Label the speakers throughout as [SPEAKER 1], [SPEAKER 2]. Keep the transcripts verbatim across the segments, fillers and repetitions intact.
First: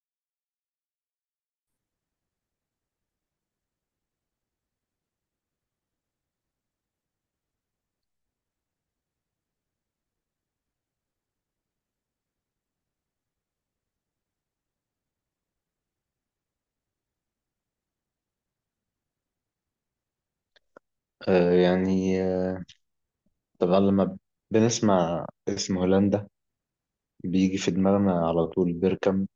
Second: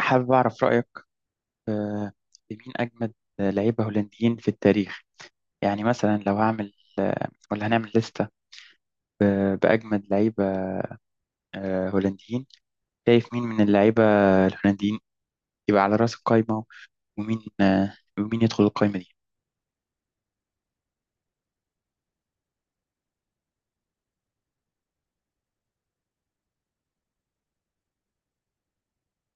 [SPEAKER 1] حابب أعرف رأيك، آه، في مين أجمد لعيبة هولنديين في التاريخ؟ يعني مثلا لو هعمل، آه، ولا هنعمل لستة ب- بأجمد لعيبة آه، هولنديين. شايف مين من اللعيبة الهولنديين يبقى على رأس القايمة؟ ومين آه، ومين يدخل القايمة دي؟
[SPEAKER 2] آه يعني آه طبعا لما بنسمع اسم هولندا بيجي في دماغنا على طول بيركامب،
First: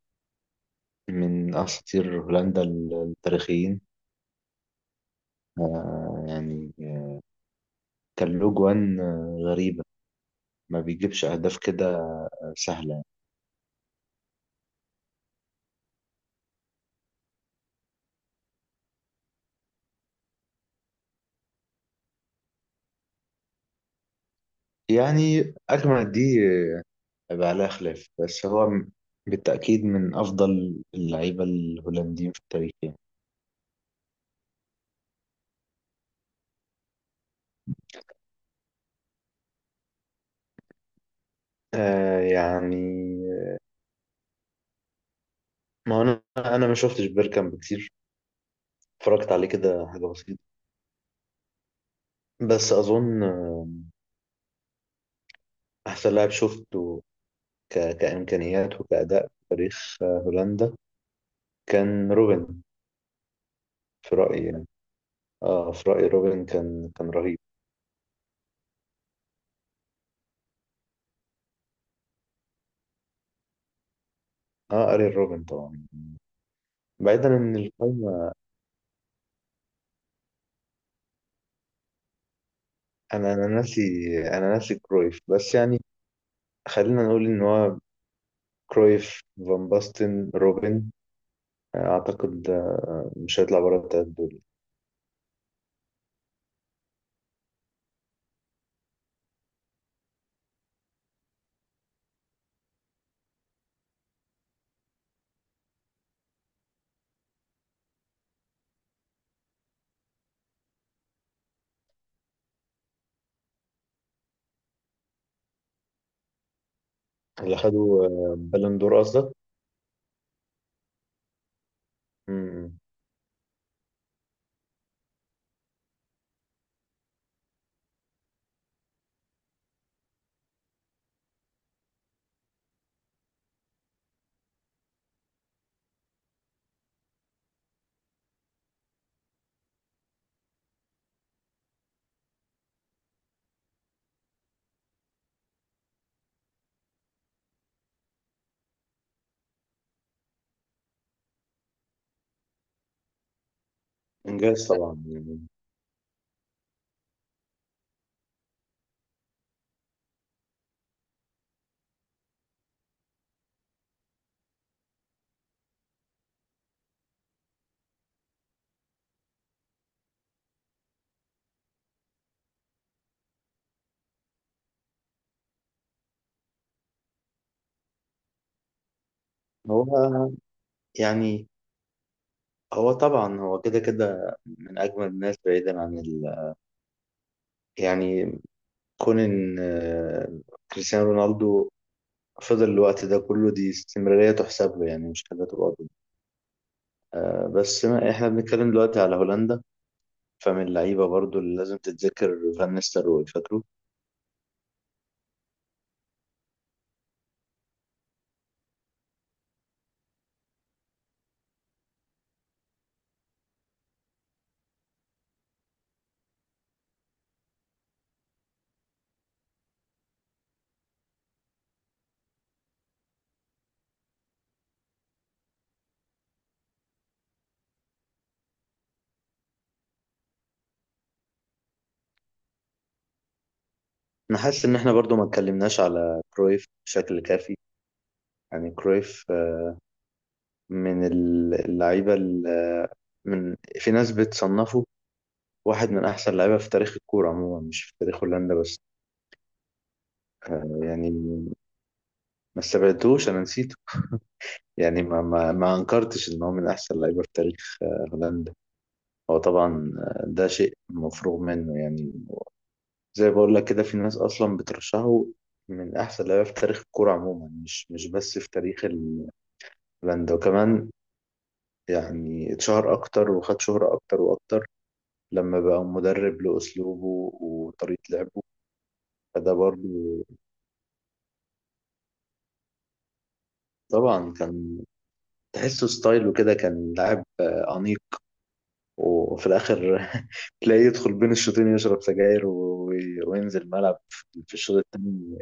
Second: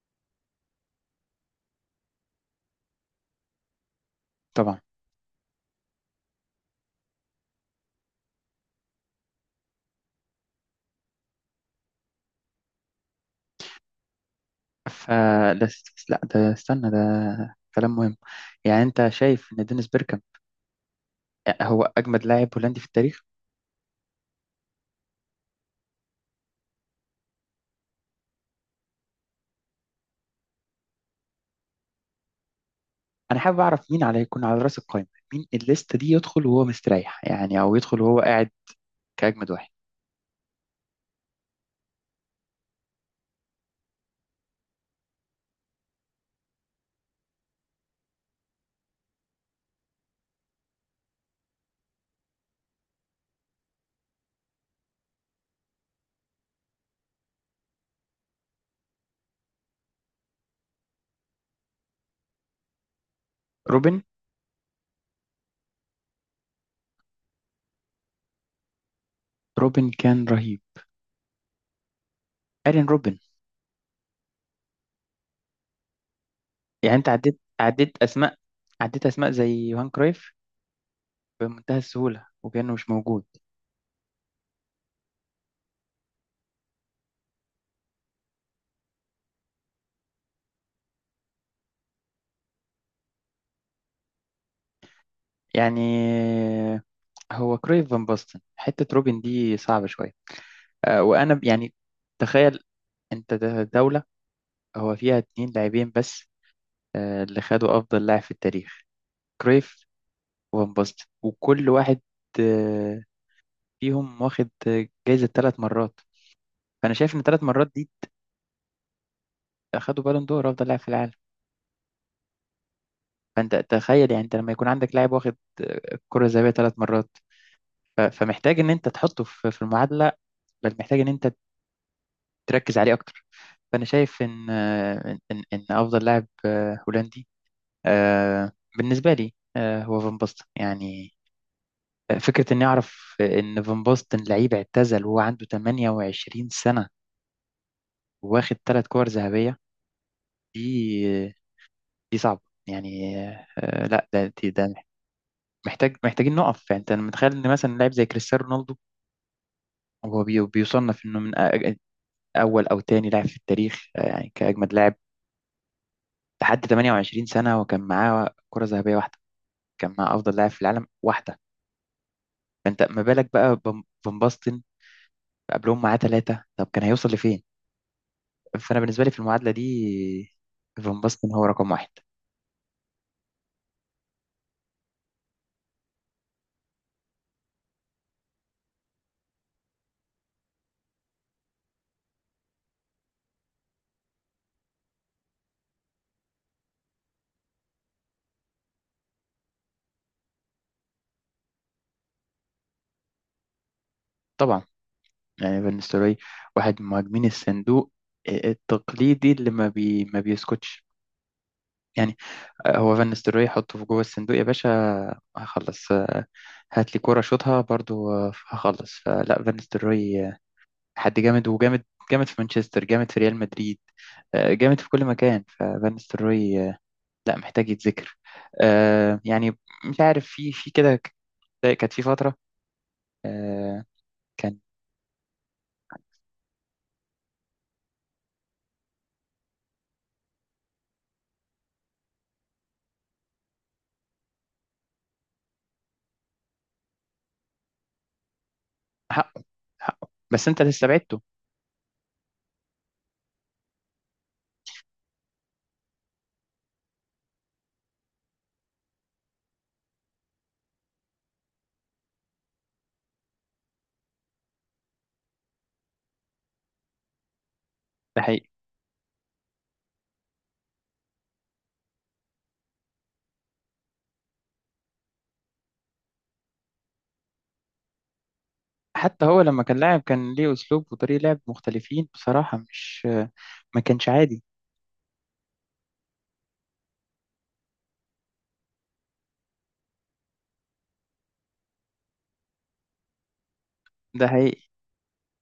[SPEAKER 2] من أساطير هولندا ال- التاريخيين.
[SPEAKER 1] طبعا.
[SPEAKER 2] آه يعني آه، كان له جوان آه، غريبة، ما بيجيبش أهداف كده سهلة.
[SPEAKER 1] فلس. لا، ده استنى، ده كلام مهم. يعني أنت شايف إن دينيس بيركام هو أجمد لاعب هولندي في التاريخ؟
[SPEAKER 2] يعني أجمل دي آه، بقى لها خلاف، بس هو م- بالتأكيد من أفضل اللعيبة الهولنديين في التاريخ يعني.
[SPEAKER 1] أنا حابب أعرف مين على يكون على رأس القايمة، مين الليستة دي يدخل وهو مستريح يعني، أو يدخل وهو قاعد كأجمد واحد.
[SPEAKER 2] آه يعني ما هو أنا أنا ما شفتش بيركامب كتير، اتفرجت عليه كده حاجة بسيطة. بس أظن آه، أحسن لاعب شفته ك... كإمكانيات وكأداء في تاريخ آه، هولندا كان روبن،
[SPEAKER 1] روبن.
[SPEAKER 2] في رأيي يعني. اه في رأيي روبن كان كان رهيب.
[SPEAKER 1] روبن كان رهيب. ايرين روبن.
[SPEAKER 2] اه أرين روبن طبعا.
[SPEAKER 1] يعني انت
[SPEAKER 2] بعيدا
[SPEAKER 1] عديت
[SPEAKER 2] عن
[SPEAKER 1] عديت
[SPEAKER 2] القايمة،
[SPEAKER 1] اسماء، عديت اسماء زي يوهان كرويف بمنتهى السهولة وكأنه مش موجود.
[SPEAKER 2] أنا أنا ناسي أنا ناسي كرويف، بس يعني خلينا نقول إن هو كرويف، فان باستن، روبن، آه، أعتقد آه، مش هيطلع بره التلات دول.
[SPEAKER 1] يعني هو كرويف فان باستن، حتة روبن دي صعبة شوية. آه، وانا ب- يعني تخيل، انت د- دولة هو فيها اتنين لاعبين بس، آه، اللي خدوا افضل لاعب في التاريخ، كرويف وفان باستن، وكل واحد آه، فيهم واخد آه، جايزة ثلاث مرات. فانا شايف ان ثلاث
[SPEAKER 2] اللي
[SPEAKER 1] مرات دي،
[SPEAKER 2] خدوا آه، بالون دور قصدك؟
[SPEAKER 1] اخدوا بالون دور افضل لاعب في العالم.
[SPEAKER 2] مم.
[SPEAKER 1] فانت تخيل، يعني انت لما يكون عندك لاعب واخد الكرة الذهبية ثلاث مرات، ف- فمحتاج ان انت تحطه في في المعادلة، بل محتاج ان انت تركز عليه اكتر. فانا شايف ان ان ان إن افضل لاعب آه، هولندي، آه، بالنسبة لي، آه، هو فان باستن يعني. آه، فكرة اني اعرف ان فان باستن لعيب اعتزل وهو عنده تمانية وعشرين سنة واخد ثلاث كور ذهبية، دي دي صعبة يعني. آه، لا ده دي-
[SPEAKER 2] إنجاز
[SPEAKER 1] ده
[SPEAKER 2] طبعا يعني.
[SPEAKER 1] محتاج، محتاجين نقف. يعني انت متخيل ان مثلا لاعب زي كريستيانو رونالدو هو بي- بيصنف انه من أ- اول او تاني لاعب في التاريخ، آه، يعني كاجمد لاعب لحد ثمانية وعشرين سنه، وكان معاه كره ذهبيه واحده، كان معاه افضل لاعب في العالم واحده. فانت ما بالك بقى بم- فان باستن قبلهم معاه ثلاثه، طب كان هيوصل لفين؟ فانا بالنسبه لي في المعادله دي
[SPEAKER 2] هو
[SPEAKER 1] فان باستن هو
[SPEAKER 2] يعني
[SPEAKER 1] رقم واحد.
[SPEAKER 2] هو طبعا، هو كده كده من أجمل الناس بعيدا عن ال... يعني، كون إن آه، كريستيانو رونالدو فضل الوقت ده كله، دي استمرارية تحسب له يعني، مش حاجة تبقى ضد. آه، بس ما إحنا بنتكلم دلوقتي على هولندا، فمن اللعيبة برضو اللي لازم تتذكر فان نيستلروي، فاكره؟
[SPEAKER 1] طبعا. يعني بالنسبه لي واحد من مهاجمين الصندوق آه، التقليدي اللي ما بي ما بيسكتش يعني. آه، هو فان نيستلروي، حطه في جوه الصندوق يا باشا هخلص، آه، هات لي كوره شوطها برضو آه، هخلص. فلا فان نيستلروي آه، حد جامد وجامد، جامد في مانشستر، جامد في ريال مدريد، آه، جامد في كل مكان. ففان نيستلروي آه، لا محتاج يتذكر. آه، يعني مش عارف في في كده، ك- كانت في فترة آه،
[SPEAKER 2] أنا
[SPEAKER 1] كان
[SPEAKER 2] حاسس إن إحنا برضو ما اتكلمناش على كرويف بشكل كافي. يعني كرويف آه، من اللعيبة ال- آه، من، في ناس بتصنفه واحد من أحسن اللعيبة في تاريخ الكورة عموما، مش في تاريخ هولندا بس.
[SPEAKER 1] حقه. حقه، بس انت اللي استبعدته.
[SPEAKER 2] يعني ما استبعدتهوش، انا نسيته. يعني ما ما ما انكرتش ان هو من احسن لعيبه في تاريخ آه، هولندا. هو طبعا آه، ده شيء مفروغ منه يعني. زي بقول لك كده، في ناس اصلا بترشحه من احسن لعيبه في تاريخ الكوره عموما، مش مش
[SPEAKER 1] ده
[SPEAKER 2] بس
[SPEAKER 1] حقيقي.
[SPEAKER 2] في تاريخ ال- هولندا وكمان. يعني اتشهر اكتر وخد شهره اكتر واكتر لما بقى مدرب لاسلوبه وطريقه لعبه.
[SPEAKER 1] حتى هو
[SPEAKER 2] فده
[SPEAKER 1] لما كان لاعب
[SPEAKER 2] برضه
[SPEAKER 1] كان ليه اسلوب وطريقة لعب مختلفين بصراحة، مش آه، ما كانش
[SPEAKER 2] طبعا
[SPEAKER 1] عادي.
[SPEAKER 2] كان، تحسه ستايله كده، كان لاعب آه، أنيق، وفي الاخر تلاقيه يدخل بين الشوطين يشرب سجاير و- وينزل الملعب
[SPEAKER 1] ده
[SPEAKER 2] في
[SPEAKER 1] حقيقي.
[SPEAKER 2] الشوط الثاني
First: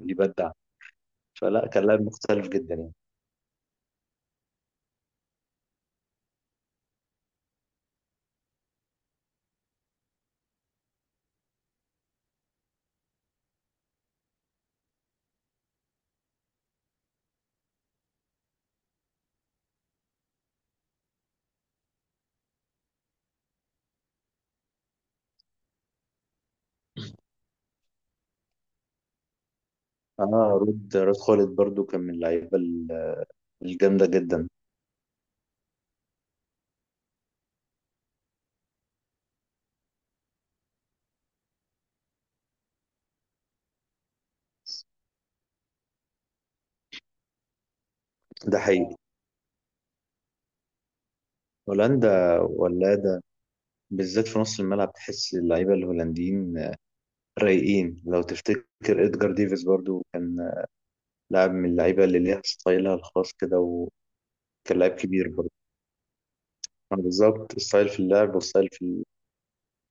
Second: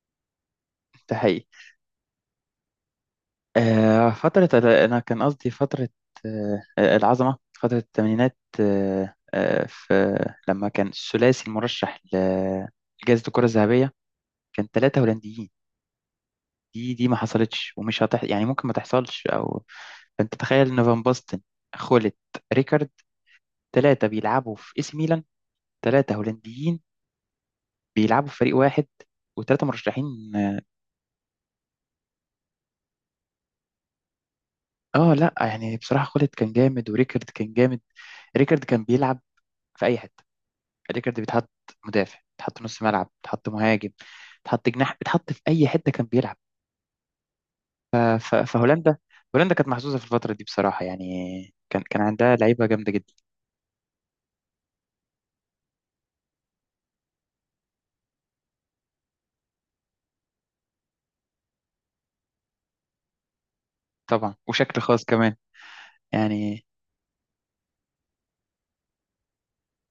[SPEAKER 2] يبدع.
[SPEAKER 1] ده حقيقي.
[SPEAKER 2] فلا، كان لاعب مختلف جدا يعني.
[SPEAKER 1] آه، فترة، أنا كان قصدي فترة آه، آه، العظمة، فترة الثمانينات، آه، آه، في لما كان الثلاثي المرشح ل- لجائزة الكرة الذهبية كان ثلاثة هولنديين. دي دي ما حصلتش، ومش هتح يعني، ممكن ما تحصلش. أو فأنت تخيل إن فان باستن، خولت، ريكارد، ثلاثة بيلعبوا في إي سي ميلان، ثلاثة هولنديين بيلعبوا في فريق واحد، وثلاثة مرشحين.
[SPEAKER 2] اه، رود رود خالد برضو كان من اللعيبه ال- الجامده جدا.
[SPEAKER 1] اه لا يعني بصراحة خولت كان جامد وريكارد كان جامد. ريكارد كان بيلعب في أي حتة. ريكارد بيتحط مدافع، بيتحط نص ملعب، بيتحط مهاجم، بيتحط جناح، بيتحط في اي حته كان بيلعب. ف- ف-
[SPEAKER 2] ده حقيقي.
[SPEAKER 1] فهولندا، هولندا كانت محظوظه في الفتره دي بصراحه يعني، كان كان عندها
[SPEAKER 2] هولندا
[SPEAKER 1] لعيبه جامده جدا.
[SPEAKER 2] ولاده، بالذات في نص الملعب تحس اللعيبه الهولنديين رايقين. لو تفتكر ادجار ديفيز برضو كان لاعب من اللعيبه اللي ليها ستايلها الخاص كده، وكان
[SPEAKER 1] طبعا، وشكل
[SPEAKER 2] لاعب
[SPEAKER 1] خاص
[SPEAKER 2] كبير
[SPEAKER 1] كمان
[SPEAKER 2] برضو.
[SPEAKER 1] يعني.
[SPEAKER 2] آه، بالظبط، ستايل في اللعب وستايل في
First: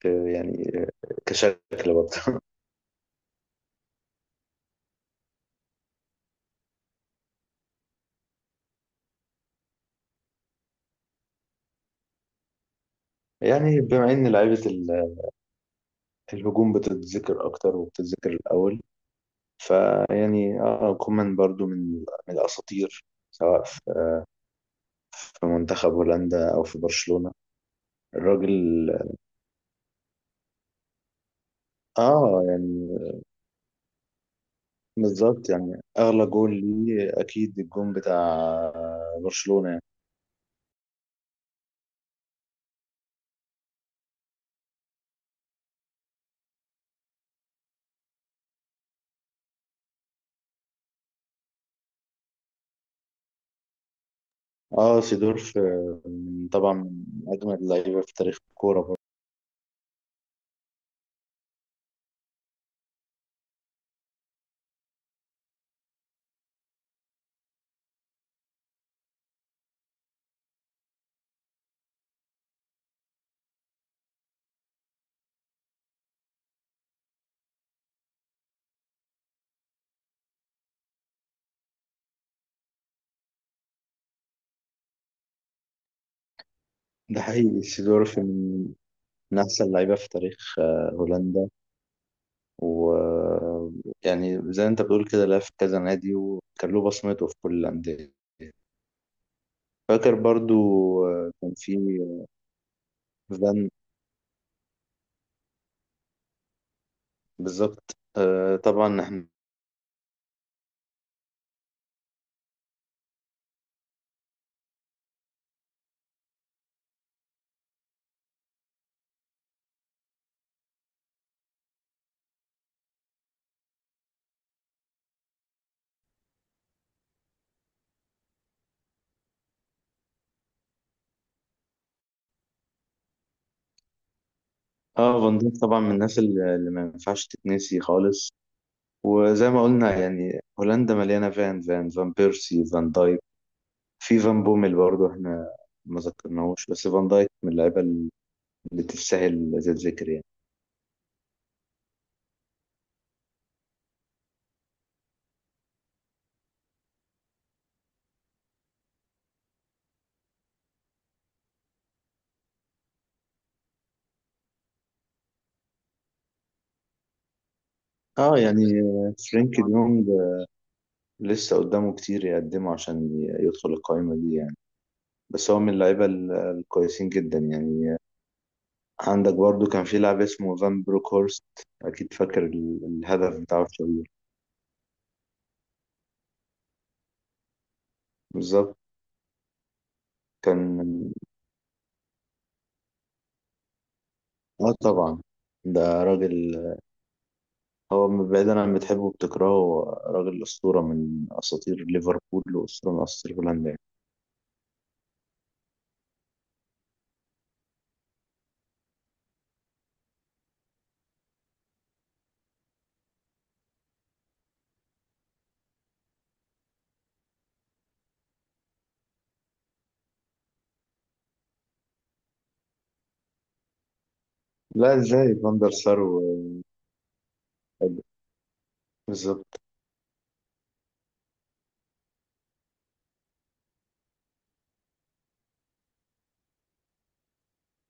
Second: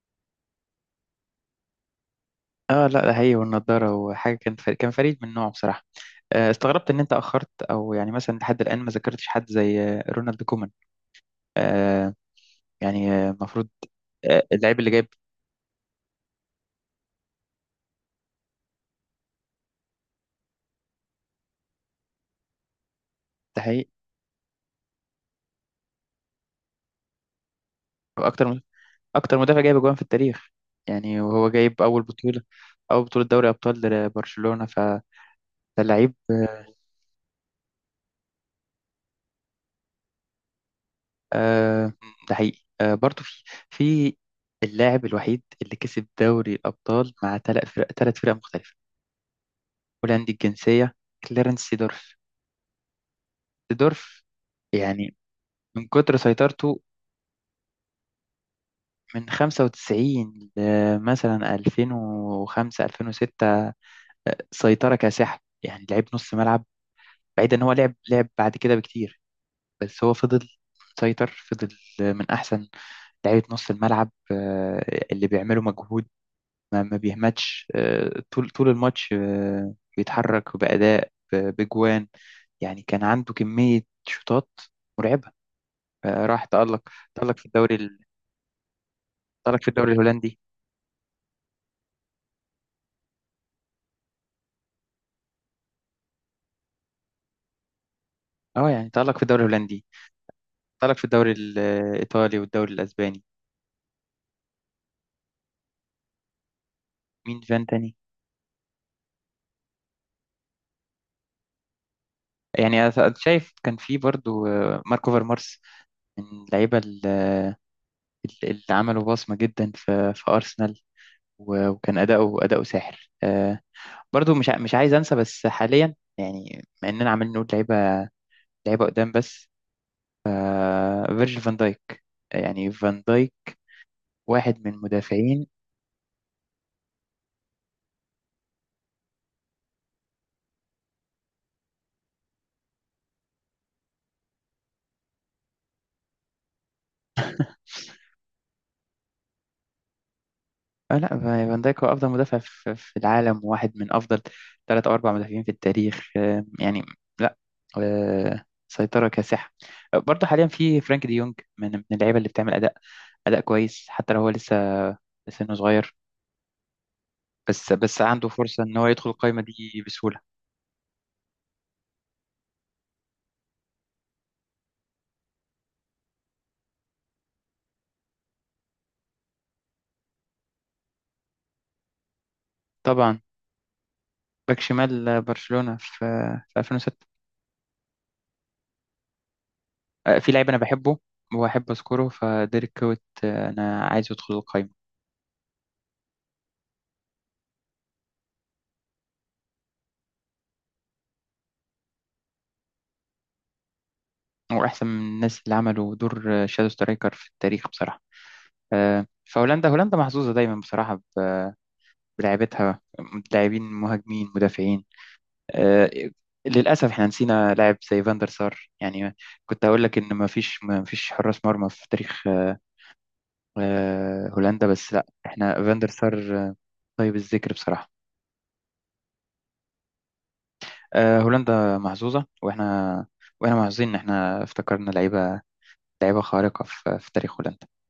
[SPEAKER 2] آه، يعني آه، كشكل برضه
[SPEAKER 1] اه لا ده هي والنضاره وحاجه، كان فريق، كان فريد من نوعه بصراحه. آه، استغربت ان انت اخرت، او يعني مثلا لحد الان ما ذكرتش حد زي آه، رونالد كومان. آه، يعني آه، المفروض
[SPEAKER 2] يعني بما ان
[SPEAKER 1] آه،
[SPEAKER 2] لعيبه
[SPEAKER 1] اللاعب اللي جايب.
[SPEAKER 2] ال- الهجوم بتتذكر اكتر وبتتذكر الاول، فيعني اه كومان برضو من من الاساطير
[SPEAKER 1] ده
[SPEAKER 2] سواء في
[SPEAKER 1] حقيقي.
[SPEAKER 2] في منتخب هولندا او في برشلونه
[SPEAKER 1] اكتر
[SPEAKER 2] الراجل.
[SPEAKER 1] اكتر مدافع جايب اجوان في التاريخ يعني، وهو جايب اول بطولة
[SPEAKER 2] اه
[SPEAKER 1] اول
[SPEAKER 2] يعني
[SPEAKER 1] بطولة دوري ابطال لبرشلونة، فده
[SPEAKER 2] بالظبط، يعني
[SPEAKER 1] لعيب.
[SPEAKER 2] اغلى جول ليه اكيد الجون بتاع برشلونه يعني.
[SPEAKER 1] آه، ده حقيقي. آه، برضه في في اللاعب الوحيد اللي كسب دوري الابطال مع ثلاث فرق ثلاث فرق مختلفة، هولندي الجنسية، كليرنس سيدورف. سيدورف
[SPEAKER 2] اه
[SPEAKER 1] يعني
[SPEAKER 2] سيدورف
[SPEAKER 1] من
[SPEAKER 2] آه،
[SPEAKER 1] كتر
[SPEAKER 2] من- طبعا
[SPEAKER 1] سيطرته
[SPEAKER 2] من اجمل اللعيبه في تاريخ الكوره برضه.
[SPEAKER 1] من خمسة وتسعين ل مثلا ألفين وخمسة، ألفين وستة، سيطرة كاسحة. يعني لعيب نص ملعب، بعيد ان هو لعب لعب بعد كده بكتير، بس هو فضل مسيطر. فضل من أحسن لعيبة نص الملعب، آه، اللي بيعملوا مجهود، ما ما بيهمتش آه، طول طول الماتش، آه، بيتحرك بأداء، ب- بجوان يعني. كان عنده كمية شوطات مرعبة. آه، راح تألق
[SPEAKER 2] ده
[SPEAKER 1] تألق في
[SPEAKER 2] حقيقي،
[SPEAKER 1] الدوري ال-
[SPEAKER 2] سيدورف من من
[SPEAKER 1] تألق
[SPEAKER 2] احسن
[SPEAKER 1] في الدوري
[SPEAKER 2] اللعيبه في
[SPEAKER 1] الهولندي.
[SPEAKER 2] تاريخ آه، هولندا. ويعني زي ما انت بتقول كده لعب في كذا نادي وكان له بصمته في كل الأندية.
[SPEAKER 1] اه يعني تألق في الدوري الهولندي،
[SPEAKER 2] فاكر برضو
[SPEAKER 1] تألق في
[SPEAKER 2] آه،
[SPEAKER 1] الدوري
[SPEAKER 2] كان في
[SPEAKER 1] الإيطالي والدوري الأسباني.
[SPEAKER 2] فان،
[SPEAKER 1] مين فان تاني؟
[SPEAKER 2] بالظبط آه، طبعا احنا.
[SPEAKER 1] يعني أنا شايف كان في برضو آه، ماركو فيرمارس، من اللعيبة اللي عملوا بصمة جدا في في أرسنال، و- وكان أداؤه أداؤه ساحر. آه، برضو مش ع- مش عايز أنسى بس حاليا يعني، مع إننا عمالين نقول لعيبة، لعيبة قدام بس، آه، فيرجيل فان دايك. يعني فان دايك واحد من
[SPEAKER 2] اه فان
[SPEAKER 1] مدافعين.
[SPEAKER 2] ديك طبعا من الناس اللي اللي ما ينفعش تتنسي خالص. وزي ما قلنا يعني هولندا مليانة فان فان، فان بيرسي، فان دايك، في فان بوميل برضو احنا ما ذكرناهوش، بس فان دايك من اللعيبة اللي تستاهل زي الذكر يعني.
[SPEAKER 1] آه لا، فان دايك هو أفضل مدافع في في العالم، وواحد من أفضل ثلاث أو أربع مدافعين في التاريخ آه، يعني. لا، آه، سيطرة كاسحة. آه، برضو حاليا في فرانك دي يونج، من من اللعيبة اللي بتعمل أداء أداء كويس. حتى لو هو لسه سنه صغير، بس بس عنده
[SPEAKER 2] اه
[SPEAKER 1] فرصة
[SPEAKER 2] يعني
[SPEAKER 1] إن هو يدخل القايمة
[SPEAKER 2] فرينك
[SPEAKER 1] دي
[SPEAKER 2] ديونج
[SPEAKER 1] بسهولة.
[SPEAKER 2] لسه قدامه كتير يقدمه عشان ي- يدخل القائمة دي يعني، بس هو من اللعيبة ال- الكويسين جدا يعني. عندك برضو كان في لاعب اسمه فان بروك هورست، أكيد فاكر ال-
[SPEAKER 1] طبعا،
[SPEAKER 2] الهدف بتاعه الشهير.
[SPEAKER 1] باك شمال برشلونة في في ألفين وستة.
[SPEAKER 2] بالظبط.
[SPEAKER 1] آه، في لعيب أنا
[SPEAKER 2] كان
[SPEAKER 1] بحبه وأحب أذكره، فديريك كوت، آه، أنا عايزه يدخل
[SPEAKER 2] آه
[SPEAKER 1] القايمة.
[SPEAKER 2] طبعا، ده راجل، هو بعيدا عن بتحبه وبتكرهه، هو راجل أسطورة من أساطير ليفربول وأسطورة من أساطير هولندا يعني.
[SPEAKER 1] هو أحسن من الناس اللي عملوا دور آه، شادو سترايكر في التاريخ بصراحة. آه، فهولندا، هولندا محظوظة دايما بصراحة ب- بلاعيبتها. لاعبين، مهاجمين، مدافعين. آه، للأسف احنا نسينا لاعب زي فاندر سار يعني. كنت هقول لك إن ما فيش ما فيش حراس مرمى في تاريخ آه، هولندا،
[SPEAKER 2] لا
[SPEAKER 1] بس لا،
[SPEAKER 2] إزاي
[SPEAKER 1] احنا
[SPEAKER 2] فاندر
[SPEAKER 1] فاندر
[SPEAKER 2] سار
[SPEAKER 1] سار آه،
[SPEAKER 2] و-
[SPEAKER 1] طيب الذكر بصراحة.
[SPEAKER 2] بالظبط
[SPEAKER 1] آه، هولندا محظوظة، واحنا واحنا محظوظين إن احنا افتكرنا لعيبة، لعيبة خارقة في في تاريخ هولندا.